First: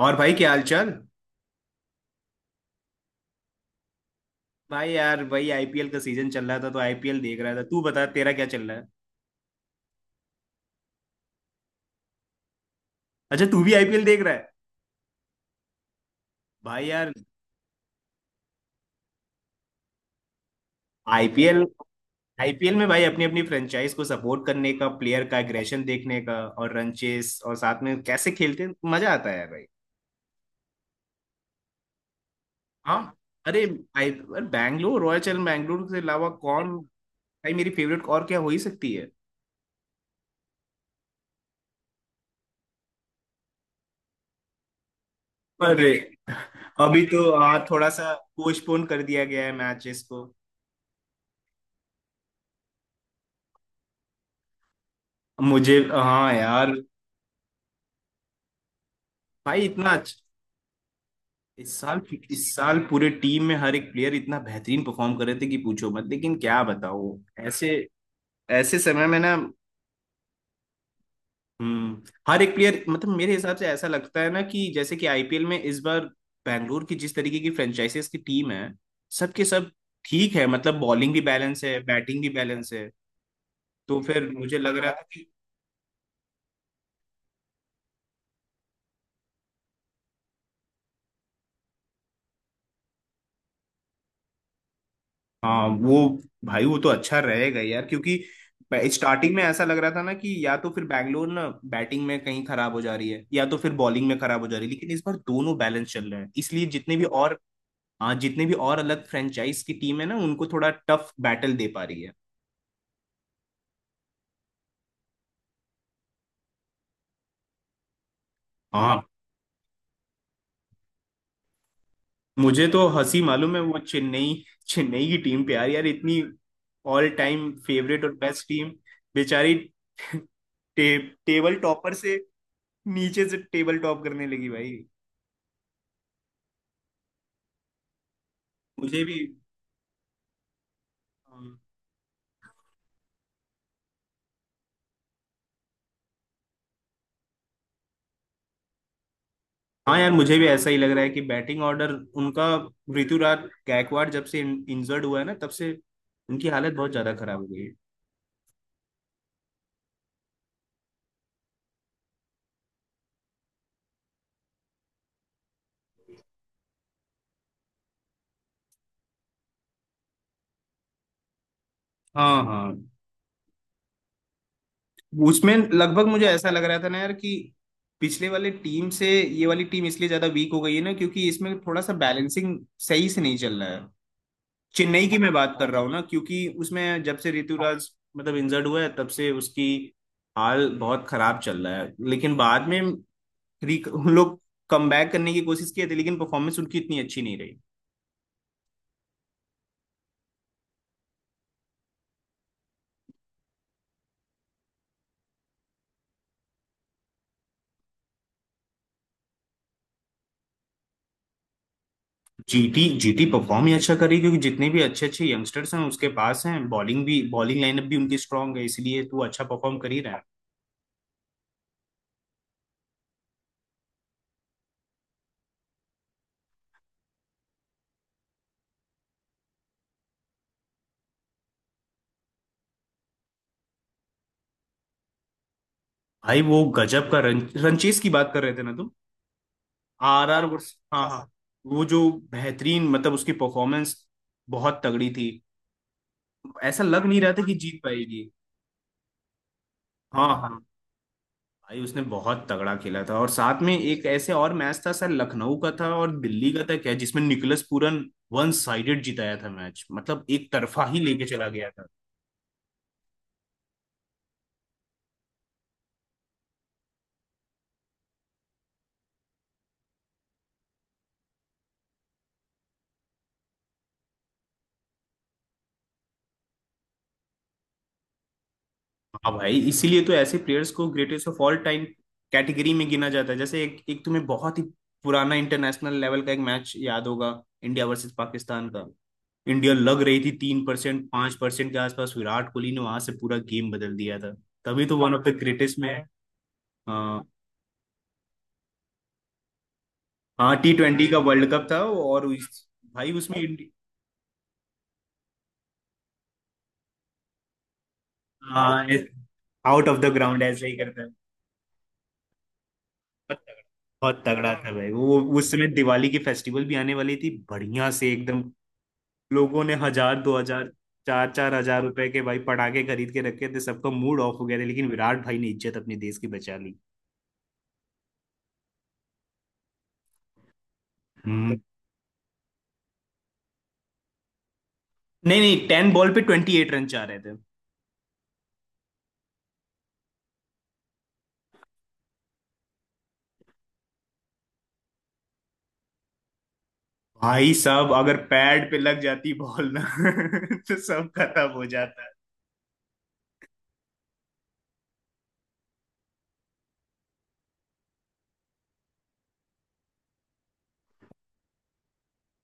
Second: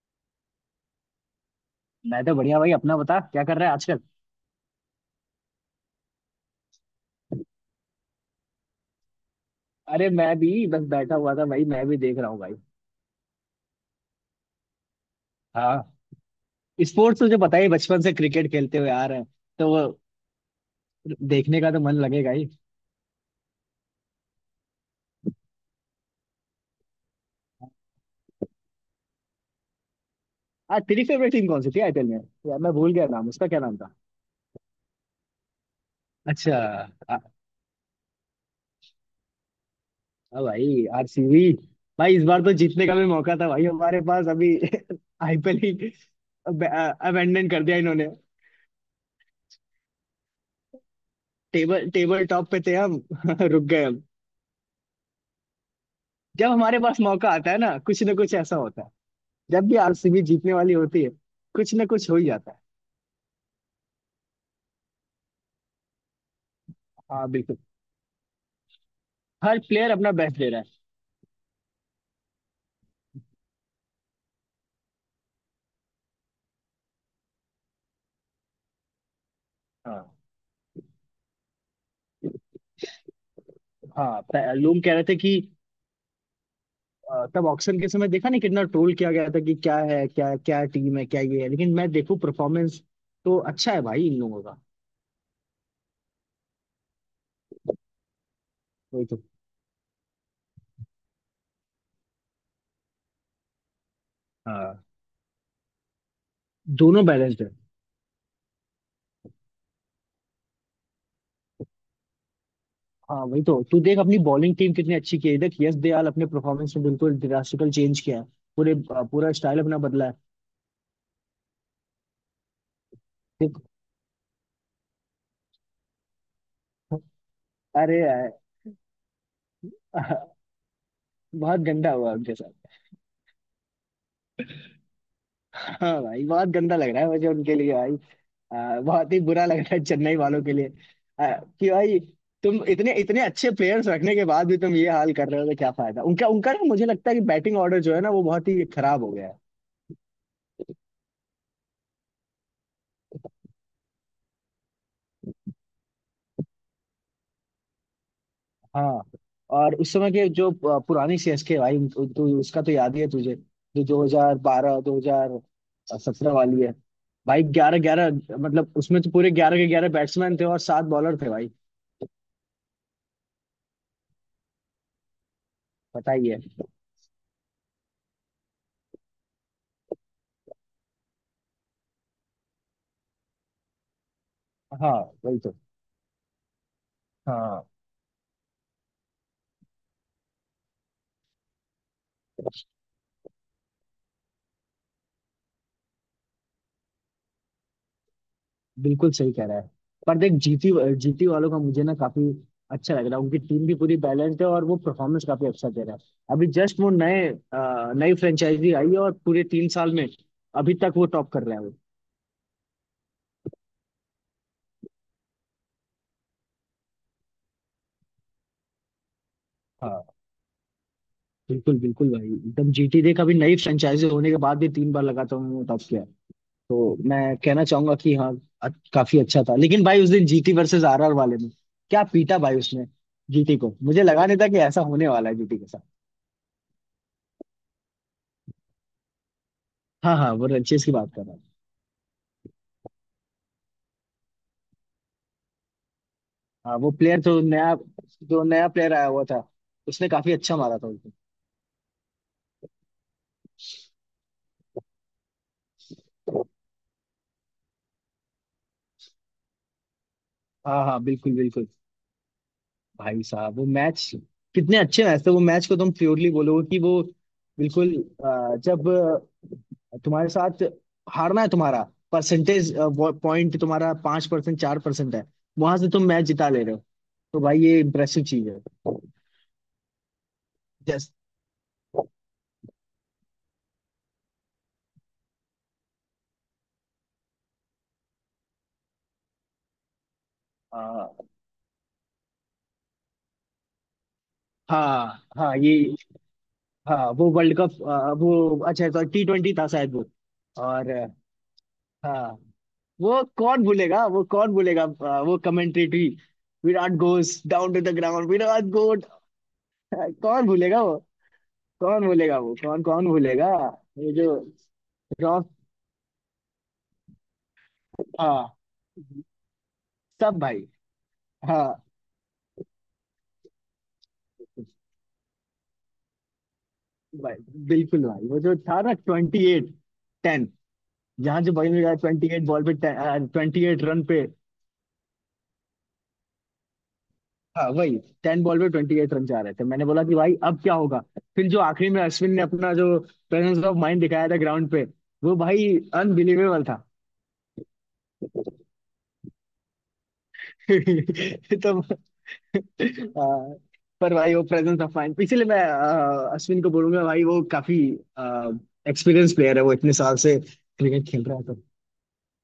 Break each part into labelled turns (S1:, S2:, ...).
S1: और भाई क्या हाल चाल।
S2: मैं तो बढ़िया भाई। अपना बता क्या कर रहा है आजकल।
S1: भाई यार वही आईपीएल का सीजन चल रहा था तो आईपीएल देख रहा था। तू बता तेरा क्या चल रहा है?
S2: अरे मैं भी बस बैठा हुआ था भाई, मैं भी देख रहा हूँ भाई।
S1: अच्छा, तू भी आईपीएल देख रहा है।
S2: हाँ।
S1: भाई यार।
S2: स्पोर्ट्स तुझे पता ही, बचपन से क्रिकेट खेलते हुए आ रहे हैं तो वो देखने
S1: आईपीएल
S2: का तो मन लगेगा ही।
S1: आईपीएल में भाई अपनी अपनी फ्रेंचाइज को सपोर्ट करने का, प्लेयर का एग्रेशन देखने का, और रन चेस और साथ में कैसे खेलते हैं, मजा आता है भाई।
S2: आज तेरी फेवरेट टीम कौन सी थी आईपीएल में? यार मैं भूल
S1: हाँ।
S2: गया नाम उसका, क्या
S1: अरे।
S2: नाम था?
S1: आई अरे बैंगलोर रॉयल चैलेंजर्स। बैंगलोर के अलावा
S2: अच्छा।
S1: कौन? भाई
S2: आ,
S1: मेरी फेवरेट और क्या हो ही सकती है।
S2: आ भाई आरसीबी। भाई इस बार तो जीतने का भी मौका था, भाई हमारे पास अभी आईपीएल ही
S1: अरे। अभी तो
S2: अबेंडन
S1: हाँ,
S2: कर दिया
S1: थोड़ा
S2: इन्होंने।
S1: सा पोस्टपोन कर दिया गया है मैचेस को।
S2: टेबल टेबल टॉप पे थे हम रुक गए हम।
S1: मुझे हाँ
S2: जब
S1: यार।
S2: हमारे पास मौका आता है ना, कुछ ना कुछ ऐसा होता है।
S1: भाई
S2: जब भी
S1: इतना अच्छा।
S2: आरसीबी जीतने वाली होती है,
S1: इस
S2: कुछ ना
S1: साल
S2: कुछ हो ही
S1: इस
S2: जाता है।
S1: साल पूरे टीम में हर एक प्लेयर इतना बेहतरीन परफॉर्म कर रहे थे कि पूछो मत, लेकिन क्या बताओ।
S2: हाँ बिल्कुल।
S1: ऐसे ऐसे समय में ना।
S2: हर प्लेयर अपना बेस्ट दे रहा है।
S1: हम्म। हर एक प्लेयर, मतलब मेरे हिसाब से ऐसा लगता है ना कि जैसे कि आईपीएल में इस बार बैंगलोर की जिस तरीके की फ्रेंचाइजीज की टीम है, सबके सब
S2: हाँ।
S1: ठीक है। मतलब बॉलिंग भी बैलेंस है, बैटिंग भी बैलेंस है। तो
S2: हाँ
S1: फिर मुझे लग
S2: लोग
S1: रहा
S2: कह
S1: था
S2: रहे थे
S1: कि
S2: कि तब ऑक्शन के समय देखा नहीं कितना ट्रोल किया गया था कि क्या है, क्या क्या टीम है, क्या ये है, लेकिन मैं देखूं परफॉर्मेंस तो अच्छा है भाई इन लोगों का।
S1: हाँ वो। भाई वो तो अच्छा रहेगा यार क्योंकि
S2: वही तो।
S1: स्टार्टिंग में ऐसा लग रहा था ना कि या तो फिर बैंगलोर ना बैटिंग में कहीं खराब हो जा रही है या तो फिर बॉलिंग में खराब हो जा रही है,
S2: हाँ
S1: लेकिन इस बार दोनों बैलेंस चल रहे हैं इसलिए जितने भी
S2: दोनों
S1: और।
S2: बैलेंस्ड है।
S1: हाँ, जितने भी और अलग फ्रेंचाइज की टीम है ना उनको थोड़ा टफ बैटल दे पा रही है।
S2: हाँ वही तो, तू देख अपनी बॉलिंग टीम कितनी अच्छी की है। देख यश दयाल अपने परफॉर्मेंस में बिल्कुल ड्रास्टिकल चेंज किया है। पूरे,
S1: हाँ।
S2: पूरा स्टाइल अपना बदला है।
S1: मुझे तो हंसी
S2: देख।
S1: मालूम है वो चेन्नई, चेन्नई की टीम पे यार, यार इतनी ऑल टाइम
S2: अरे
S1: फेवरेट और बेस्ट टीम बेचारी टे, टेबल
S2: बहुत गंदा
S1: टॉपर
S2: हुआ
S1: से
S2: उनके साथ।
S1: नीचे से टेबल टॉप करने लगी भाई।
S2: हाँ भाई बहुत गंदा लग रहा है मुझे उनके लिए भाई।
S1: मुझे
S2: बहुत
S1: भी।
S2: ही बुरा लग रहा है चेन्नई वालों के लिए। आ,
S1: हम्म।
S2: कि भाई तुम इतने इतने अच्छे प्लेयर्स रखने के बाद भी तुम ये हाल कर रहे हो तो क्या फायदा उनका उनका ना, मुझे लगता है कि बैटिंग ऑर्डर जो है ना, वो बहुत ही खराब हो गया है।
S1: हाँ यार, मुझे भी ऐसा ही लग रहा है कि बैटिंग ऑर्डर उनका, ऋतुराज गायकवाड़ जब से इंजर्ड हुआ है ना तब से उनकी हालत बहुत ज्यादा खराब हो गई है।
S2: हाँ और उस समय के जो पुरानी सीएसके भाई, तू उसका तो याद ही है तुझे, जो 2012 2017 वाली है भाई। ग्यारह ग्यारह मतलब उसमें तो पूरे ग्यारह के ग्यारह बैट्समैन थे और 7 बॉलर थे भाई।
S1: हाँ हाँ। उसमें लगभग मुझे
S2: बताइए।
S1: ऐसा लग रहा था ना यार कि पिछले वाले टीम से ये वाली टीम इसलिए ज्यादा वीक हो गई है ना, क्योंकि इसमें थोड़ा सा बैलेंसिंग सही से नहीं चल रहा है।
S2: हाँ
S1: चेन्नई की मैं
S2: वही तो।
S1: बात कर रहा हूँ ना, क्योंकि उसमें जब से
S2: हाँ
S1: ऋतुराज मतलब इंजर्ड हुआ है तब से उसकी हाल बहुत खराब चल रहा है, लेकिन बाद में उन लोग कम बैक करने की कोशिश किए थे, लेकिन परफॉर्मेंस उनकी इतनी अच्छी नहीं रही।
S2: बिल्कुल सही कह रहा है। पर देख जीटी, जीटी वालों का मुझे ना काफी अच्छा लग रहा है। उनकी टीम भी पूरी बैलेंस्ड है और वो परफॉर्मेंस काफी अच्छा दे रहा है। अभी जस्ट वो नए नई फ्रेंचाइजी आई है और पूरे 3 साल में अभी तक वो टॉप कर रहा है वो।
S1: जीटी जीटी परफॉर्म ही अच्छा करी क्योंकि जितने भी अच्छे अच्छे यंगस्टर्स हैं उसके पास हैं, बॉलिंग भी, बॉलिंग लाइनअप भी उनकी स्ट्रांग है इसलिए तू अच्छा परफॉर्म कर ही
S2: हाँ
S1: रहा है।
S2: बिल्कुल बिल्कुल भाई एकदम। जीटी देख, अभी नई फ्रेंचाइजी होने के बाद भी 3 बार लगातार उन्होंने टॉप किया है। तो मैं कहना चाहूंगा कि हाँ काफी अच्छा था। लेकिन भाई उस दिन जीटी वर्सेस आरआर वाले में क्या पीटा भाई उसने जीटी को! मुझे लगा नहीं था कि ऐसा होने वाला है जीटी के साथ।
S1: भाई वो गजब का रंचेस की बात कर रहे थे ना तुम?
S2: हाँ
S1: आर
S2: हाँ
S1: आर
S2: वो रंचेस की
S1: हाँ
S2: बात कर
S1: हाँ।
S2: रहा हूँ।
S1: वो जो बेहतरीन, मतलब उसकी परफॉर्मेंस बहुत तगड़ी थी,
S2: हाँ
S1: ऐसा
S2: वो
S1: लग नहीं
S2: प्लेयर
S1: रहा
S2: जो
S1: था कि
S2: नया,
S1: जीत पाएगी।
S2: जो नया प्लेयर आया हुआ था उसने
S1: हाँ
S2: काफी अच्छा
S1: हाँ।
S2: मारा था उसको।
S1: भाई उसने बहुत तगड़ा खेला था, और साथ में एक ऐसे और मैच था, सर लखनऊ का था और दिल्ली का था क्या, जिसमें निकलस पूरन वन साइडेड जिताया था मैच, मतलब एक
S2: हाँ
S1: तरफा ही
S2: हाँ
S1: लेके
S2: बिल्कुल
S1: चला
S2: बिल्कुल
S1: गया था।
S2: भाई साहब। वो मैच, कितने अच्छे मैच थे वो! मैच को तुम प्योरली बोलोगे कि वो बिल्कुल जब तुम्हारे साथ हारना है, तुम्हारा परसेंटेज पॉइंट तुम्हारा 5% 4% है, वहां से तुम मैच जिता ले रहे हो, तो भाई ये इम्प्रेसिव चीज है।
S1: हाँ भाई, इसीलिए तो ऐसे प्लेयर्स को
S2: just.
S1: Greatest of all time category में गिना जाता है। जैसे एक एक तुम्हें बहुत ही पुराना इंटरनेशनल लेवल का एक मैच याद होगा, इंडिया वर्सेस पाकिस्तान का। इंडिया लग रही थी 3%
S2: हाँ
S1: 5% के आसपास, विराट कोहली ने वहां से पूरा गेम बदल दिया था। तभी तो वन ऑफ द
S2: हाँ
S1: ग्रेटेस्ट में
S2: ये। हाँ
S1: है।
S2: वो वर्ल्ड कप वो अच्छा था, T20 था शायद वो,
S1: हाँ, टी
S2: और
S1: ट्वेंटी का वर्ल्ड कप था और
S2: हाँ।
S1: भाई
S2: वो
S1: उसमें
S2: कौन भूलेगा, वो कौन भूलेगा? वो commentary, Virat goes down to the ground, Virat
S1: हाँ
S2: got.
S1: Out of the ground
S2: कौन
S1: ऐसे ही
S2: भूलेगा वो?
S1: करता है।
S2: कौन भूलेगा? वो कौन कौन
S1: बहुत
S2: भूलेगा?
S1: तगड़ा।
S2: वो
S1: बहुत
S2: जो
S1: तगड़ा था भाई वो, उस
S2: रॉक।
S1: समय दिवाली की फेस्टिवल भी आने वाली थी, बढ़िया से एकदम
S2: हाँ
S1: लोगों ने हजार दो
S2: सब भाई।
S1: हजार चार चार
S2: हाँ
S1: हजार रुपए के भाई पटाखे खरीद के रखे थे, सबका मूड ऑफ हो गया था लेकिन विराट भाई ने इज्जत अपने देश की बचा ली।
S2: भाई बिल्कुल। भाई वो जो था ना ट्वेंटी एट टेन, जहाँ जो
S1: हम्म।
S2: बॉलिंग में 28 बॉल पे 28 रन पे।
S1: नहीं नहीं, 10 बॉल पे 28 रन चाह रहे थे।
S2: हाँ वही, 10 बॉल पे 28 रन चाह रहे थे। मैंने बोला कि भाई अब क्या होगा। फिर जो आखिरी में अश्विन ने अपना जो प्रेजेंस ऑफ माइंड दिखाया था ग्राउंड पे, वो भाई अनबिलीवेबल।
S1: भाई साहब अगर पैड पे लग जाती बॉल ना तो सब खत्म हो
S2: तो
S1: जाता।
S2: पर भाई वो प्रेजेंस ऑफ माइंड, इसीलिए मैं अश्विन को बोलूंगा भाई वो काफी एक्सपीरियंस प्लेयर है, वो इतने साल से क्रिकेट खेल रहा है तो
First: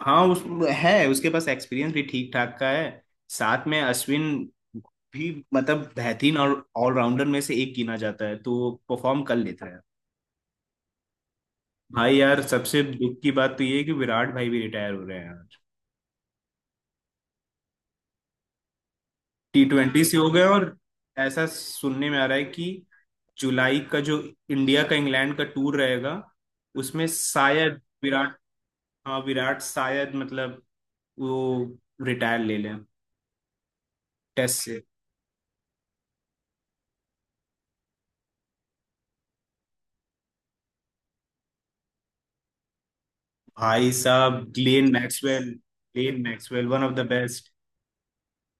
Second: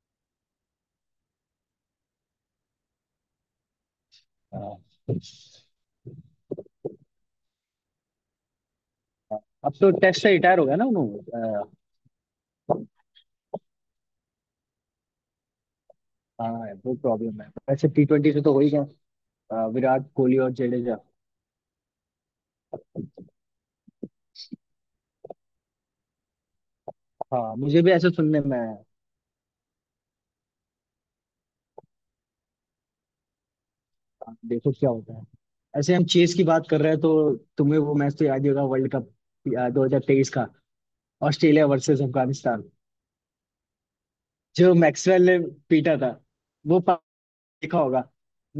S1: हाँ उस है उसके पास एक्सपीरियंस भी ठीक ठाक का है, साथ में अश्विन
S2: आ,
S1: भी, मतलब बेहतरीन और ऑलराउंडर में से एक गिना जाता है तो वो परफॉर्म कर लेता
S2: अब
S1: है।
S2: तो टेस्ट से रिटायर हो गया ना उन्होंने।
S1: भाई यार सबसे दुख की बात तो ये है कि विराट भाई भी रिटायर हो रहे हैं यार।
S2: हाँ वो प्रॉब्लम है, वैसे T20 से तो हो ही गया।
S1: टी ट्वेंटी
S2: विराट
S1: से हो
S2: कोहली
S1: गए,
S2: और
S1: और
S2: जडेजा।
S1: ऐसा सुनने में आ रहा है कि जुलाई का जो इंडिया का इंग्लैंड का टूर रहेगा, उसमें
S2: हाँ
S1: शायद
S2: मुझे भी ऐसा
S1: विराट,
S2: सुनने में आया।
S1: हाँ विराट शायद मतलब वो रिटायर ले लें
S2: हाँ,
S1: टेस्ट
S2: देखो
S1: से।
S2: क्या होता है। ऐसे हम चेस की बात कर रहे हैं तो तुम्हें वो मैच तो याद ही होगा, वर्ल्ड कप 2023 का, ऑस्ट्रेलिया वर्सेस अफगानिस्तान,
S1: भाई साहब
S2: जो
S1: ग्लेन
S2: मैक्सवेल ने
S1: मैक्सवेल,
S2: पीटा था।
S1: ग्लेन मैक्सवेल
S2: वो
S1: वन ऑफ
S2: पा-
S1: द बेस्ट।
S2: देखा होगा,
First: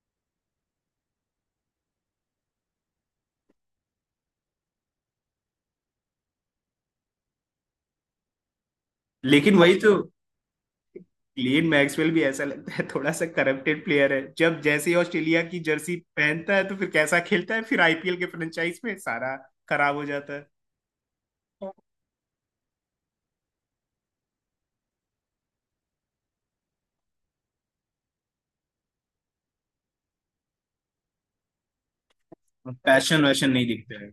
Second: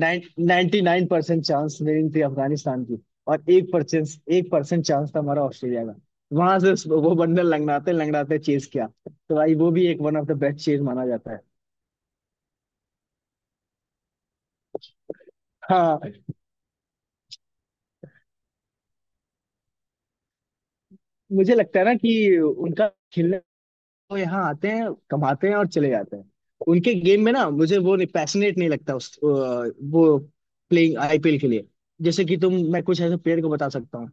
S2: 99% चांस रेटिंग थी अफगानिस्तान की, और 1%, 1% चांस था हमारा ऑस्ट्रेलिया का। वहां से वो बंडल लंगड़ाते लंगड़ाते चेज किया, तो
S1: लेकिन
S2: भाई वो
S1: वही
S2: भी
S1: तो
S2: एक one of the best chase माना जाता है।
S1: ग्लेन मैक्सवेल भी ऐसा लगता है थोड़ा सा करप्टेड प्लेयर है, जब जैसे ही ऑस्ट्रेलिया की जर्सी
S2: हाँ
S1: पहनता है तो फिर कैसा खेलता है, फिर आईपीएल के फ्रेंचाइज में सारा खराब हो जाता है।
S2: मुझे लगता है ना कि उनका खेलने, वो यहाँ आते हैं, कमाते हैं और चले जाते हैं। उनके गेम में ना मुझे वो नहीं, पैशनेट नहीं लगता उस वो प्लेइंग आईपीएल के लिए। जैसे कि तुम, मैं कुछ ऐसे
S1: पैशन
S2: प्लेयर को
S1: वैशन नहीं
S2: बता सकता
S1: दिखता है।
S2: हूँ।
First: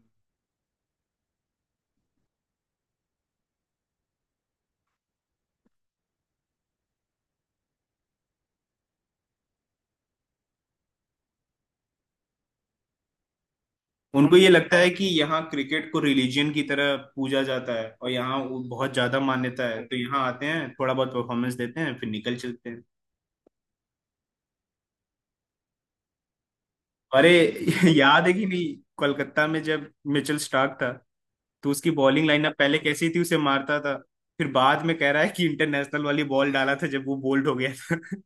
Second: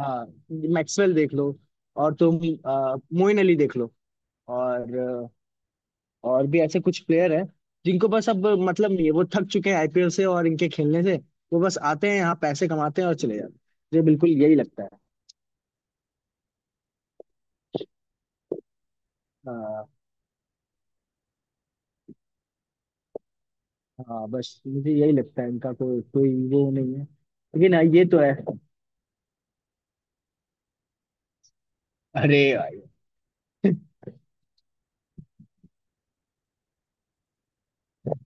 S2: हाँ मैक्सवेल देख लो, और तुम मोइन अली देख लो, और और भी ऐसे कुछ प्लेयर हैं जिनको बस अब मतलब नहीं है। वो थक चुके हैं आईपीएल से और इनके खेलने से। वो बस आते हैं यहाँ, पैसे कमाते हैं और चले जाते हैं। मुझे बिल्कुल
S1: उनको ये
S2: यही
S1: लगता
S2: लगता
S1: है
S2: है।
S1: कि यहाँ क्रिकेट को रिलीजन की तरह पूजा जाता है और यहाँ वो बहुत ज्यादा मान्यता है,
S2: हाँ
S1: तो यहाँ आते हैं थोड़ा बहुत परफॉर्मेंस देते हैं फिर निकल चलते हैं।
S2: हाँ, बस मुझे यही लगता है इनका, कोई कोई वो नहीं है।
S1: अरे
S2: लेकिन हाँ, ये तो
S1: याद है
S2: है।
S1: कि नहीं, कोलकाता में जब मिचेल स्टार्क था तो उसकी बॉलिंग
S2: अरे
S1: लाइनअप पहले
S2: भाई
S1: कैसी थी, उसे मारता था, फिर बाद में कह रहा है कि इंटरनेशनल वाली बॉल डाला था जब वो बोल्ड हो गया था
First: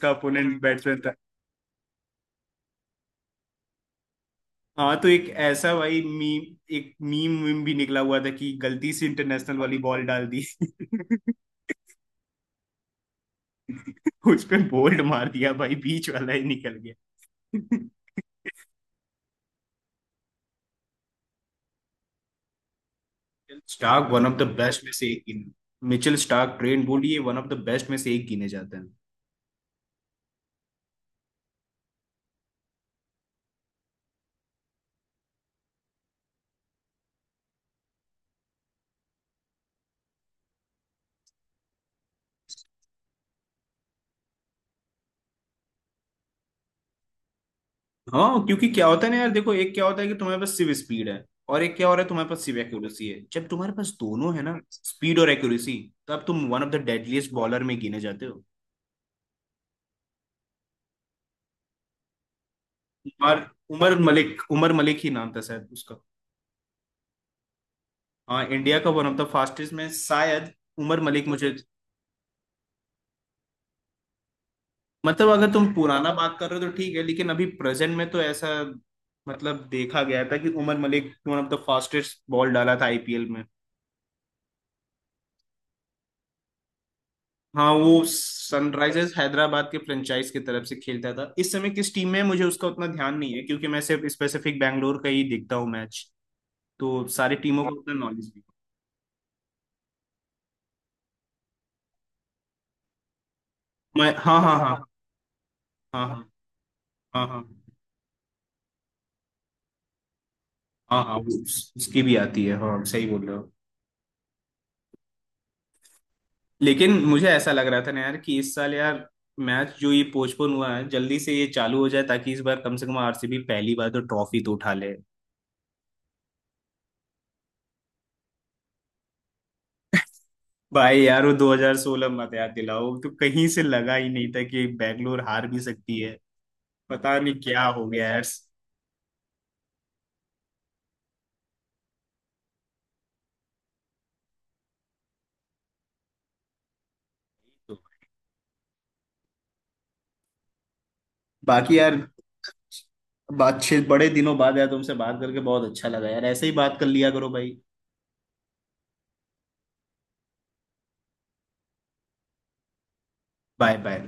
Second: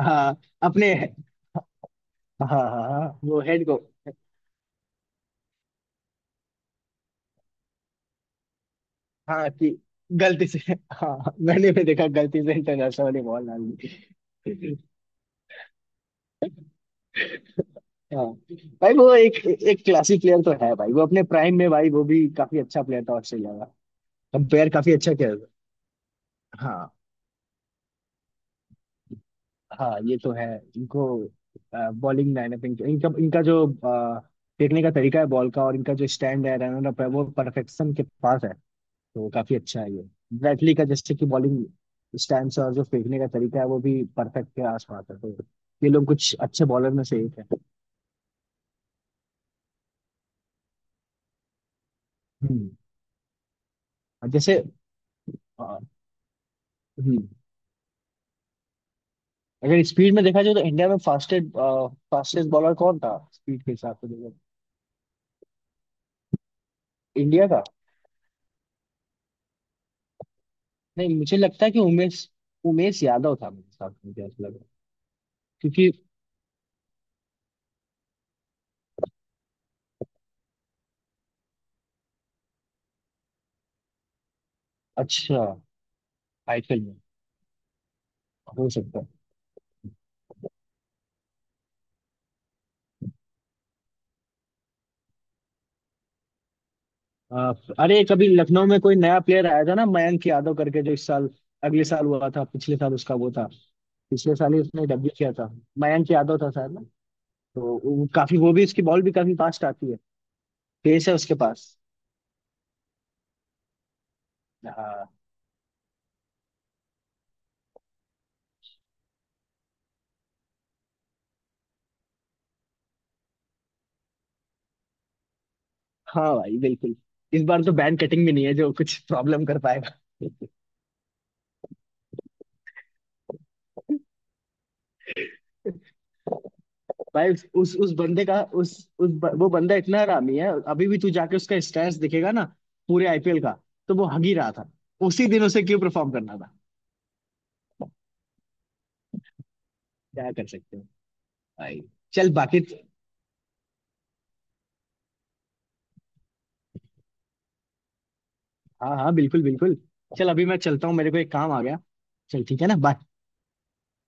S2: हाँ
S1: अपोनेंट
S2: अपने।
S1: बैट्समैन था।
S2: हाँ हाँ हाँ, वो हेड को।
S1: हाँ, तो एक ऐसा भाई मीम, एक मीम मीम भी निकला हुआ था कि गलती से
S2: हाँ
S1: इंटरनेशनल
S2: कि
S1: वाली बॉल डाल दी
S2: गलती से। हाँ मैंने भी देखा गलती से इंटरनेशनल वाली बॉल डाल दी।
S1: उस पे बोल्ड मार दिया भाई, बीच वाला ही निकल गया।
S2: हाँ भाई वो एक, एक क्लासी प्लेयर तो है भाई वो, अपने प्राइम में भाई वो भी काफी अच्छा प्लेयर था ऑस्ट्रेलिया का।
S1: Starc one of the
S2: compare
S1: best में
S2: काफी
S1: से
S2: अच्छा
S1: एक
S2: किया
S1: गिने।
S2: था।
S1: मिचेल स्टार्क, ट्रेंट
S2: हाँ
S1: बोलिए वन ऑफ द बेस्ट में से एक गिने जाते हैं।
S2: हाँ ये तो है। इनको बॉलिंग लाइनअप इनका इनका इनका जो फेंकने का तरीका है बॉल का, और इनका जो स्टैंड है, रनर अप है, वो परफेक्शन के पास है तो काफी अच्छा है ये। ब्रैटली का जैसे कि बॉलिंग स्टैंड और जो फेंकने का तरीका है वो भी परफेक्ट के आसपास है, तो ये लोग कुछ अच्छे बॉलर में से एक है।
S1: हाँ, क्योंकि क्या होता है ना यार देखो, एक क्या होता है कि तुम्हारे पास सिर्फ स्पीड है, और एक क्या हो रहा है तुम्हारे पास सिर्फ
S2: हम्म।
S1: एक्यूरेसी है। जब तुम्हारे पास
S2: और
S1: दोनों है ना,
S2: जैसे
S1: स्पीड और एक्यूरेसी,
S2: अ,
S1: तो अब तुम one of the
S2: hmm.
S1: Deadliest bowler में गिने जाते हो।
S2: अगर स्पीड में देखा जाए तो इंडिया में फास्टेस्ट फास्टेस्ट बॉलर कौन था
S1: उमर
S2: स्पीड के हिसाब से देखो?
S1: उमर मलिक ही नाम था शायद उसका।
S2: इंडिया का।
S1: हाँ, इंडिया का वन ऑफ द फास्टेस्ट में शायद उमर
S2: नहीं
S1: मलिक,
S2: मुझे
S1: मुझे।
S2: लगता है कि उमेश उमेश यादव था मेरे हिसाब से, मुझे ऐसा लग रहा है।
S1: मतलब अगर तुम
S2: क्योंकि।
S1: पुराना बात कर रहे हो तो ठीक है, लेकिन अभी प्रेजेंट में तो ऐसा मतलब देखा गया था कि Umar Malik one of the fastest ball डाला था आईपीएल में।
S2: अच्छा आईपीएल में
S1: हाँ वो
S2: हो सकता
S1: सनराइजर्स
S2: है।
S1: हैदराबाद के फ्रेंचाइज की तरफ से खेलता था। इस समय किस टीम में है, मुझे उसका उतना ध्यान नहीं है, क्योंकि मैं सिर्फ स्पेसिफिक बैंगलोर का ही देखता हूँ मैच, तो सारी
S2: अ,
S1: टीमों का उतना
S2: अरे कभी
S1: नॉलेज नहीं।
S2: लखनऊ में कोई नया प्लेयर आया था ना मयंक यादव करके, जो इस साल, अगले साल हुआ था, पिछले साल उसका वो था।
S1: मैं,
S2: पिछले
S1: हाँ,
S2: साल
S1: हाँ,
S2: ही
S1: हाँ,
S2: उसने डब्ल्यू किया था।
S1: हाँ,
S2: मयंक
S1: हाँ,
S2: यादव था शायद ना।
S1: हाँ, हाँ,
S2: तो काफी, वो भी उसकी बॉल भी काफी फास्ट आती है,
S1: हाँ,
S2: पेस है
S1: हाँ,
S2: उसके
S1: वो
S2: पास।
S1: उसकी भी आती है, हाँ सही बोल रहे हो।
S2: हाँ
S1: लेकिन मुझे ऐसा लग रहा था ना यार कि इस साल यार, मैच जो ये पोस्टपोन हुआ है जल्दी से ये चालू हो जाए, ताकि इस बार कम से कम आरसीबी पहली बार तो ट्रॉफी तो उठा ले।
S2: हाँ भाई बिल्कुल। इस बार तो बैन कटिंग भी नहीं है जो कुछ प्रॉब्लम कर पाएगा।
S1: भाई यार वो 2016 मत याद दिलाओ, तो कहीं से लगा ही नहीं था कि बैंगलोर हार भी सकती है। पता
S2: भाई
S1: नहीं
S2: उस
S1: क्या
S2: उस
S1: हो
S2: उस
S1: गया यार।
S2: बंदे का, उस वो बंदा इतना हरामी है अभी भी। तू जाके उसका स्टेटस दिखेगा ना पूरे आईपीएल का, तो वो हग ही रहा था। उसी दिन उसे क्यों परफॉर्म करना था? क्या कर सकते हो।
S1: बाकी
S2: भाई
S1: यार,
S2: चल बाकी।
S1: बातचीत बड़े दिनों बाद यार तुमसे बात करके बहुत अच्छा लगा यार, ऐसे ही बात कर लिया करो भाई।
S2: हाँ हाँ बिल्कुल बिल्कुल। चल अभी मैं चलता हूँ, मेरे को एक काम आ गया। चल ठीक है ना, बाय।
S1: Bye bye.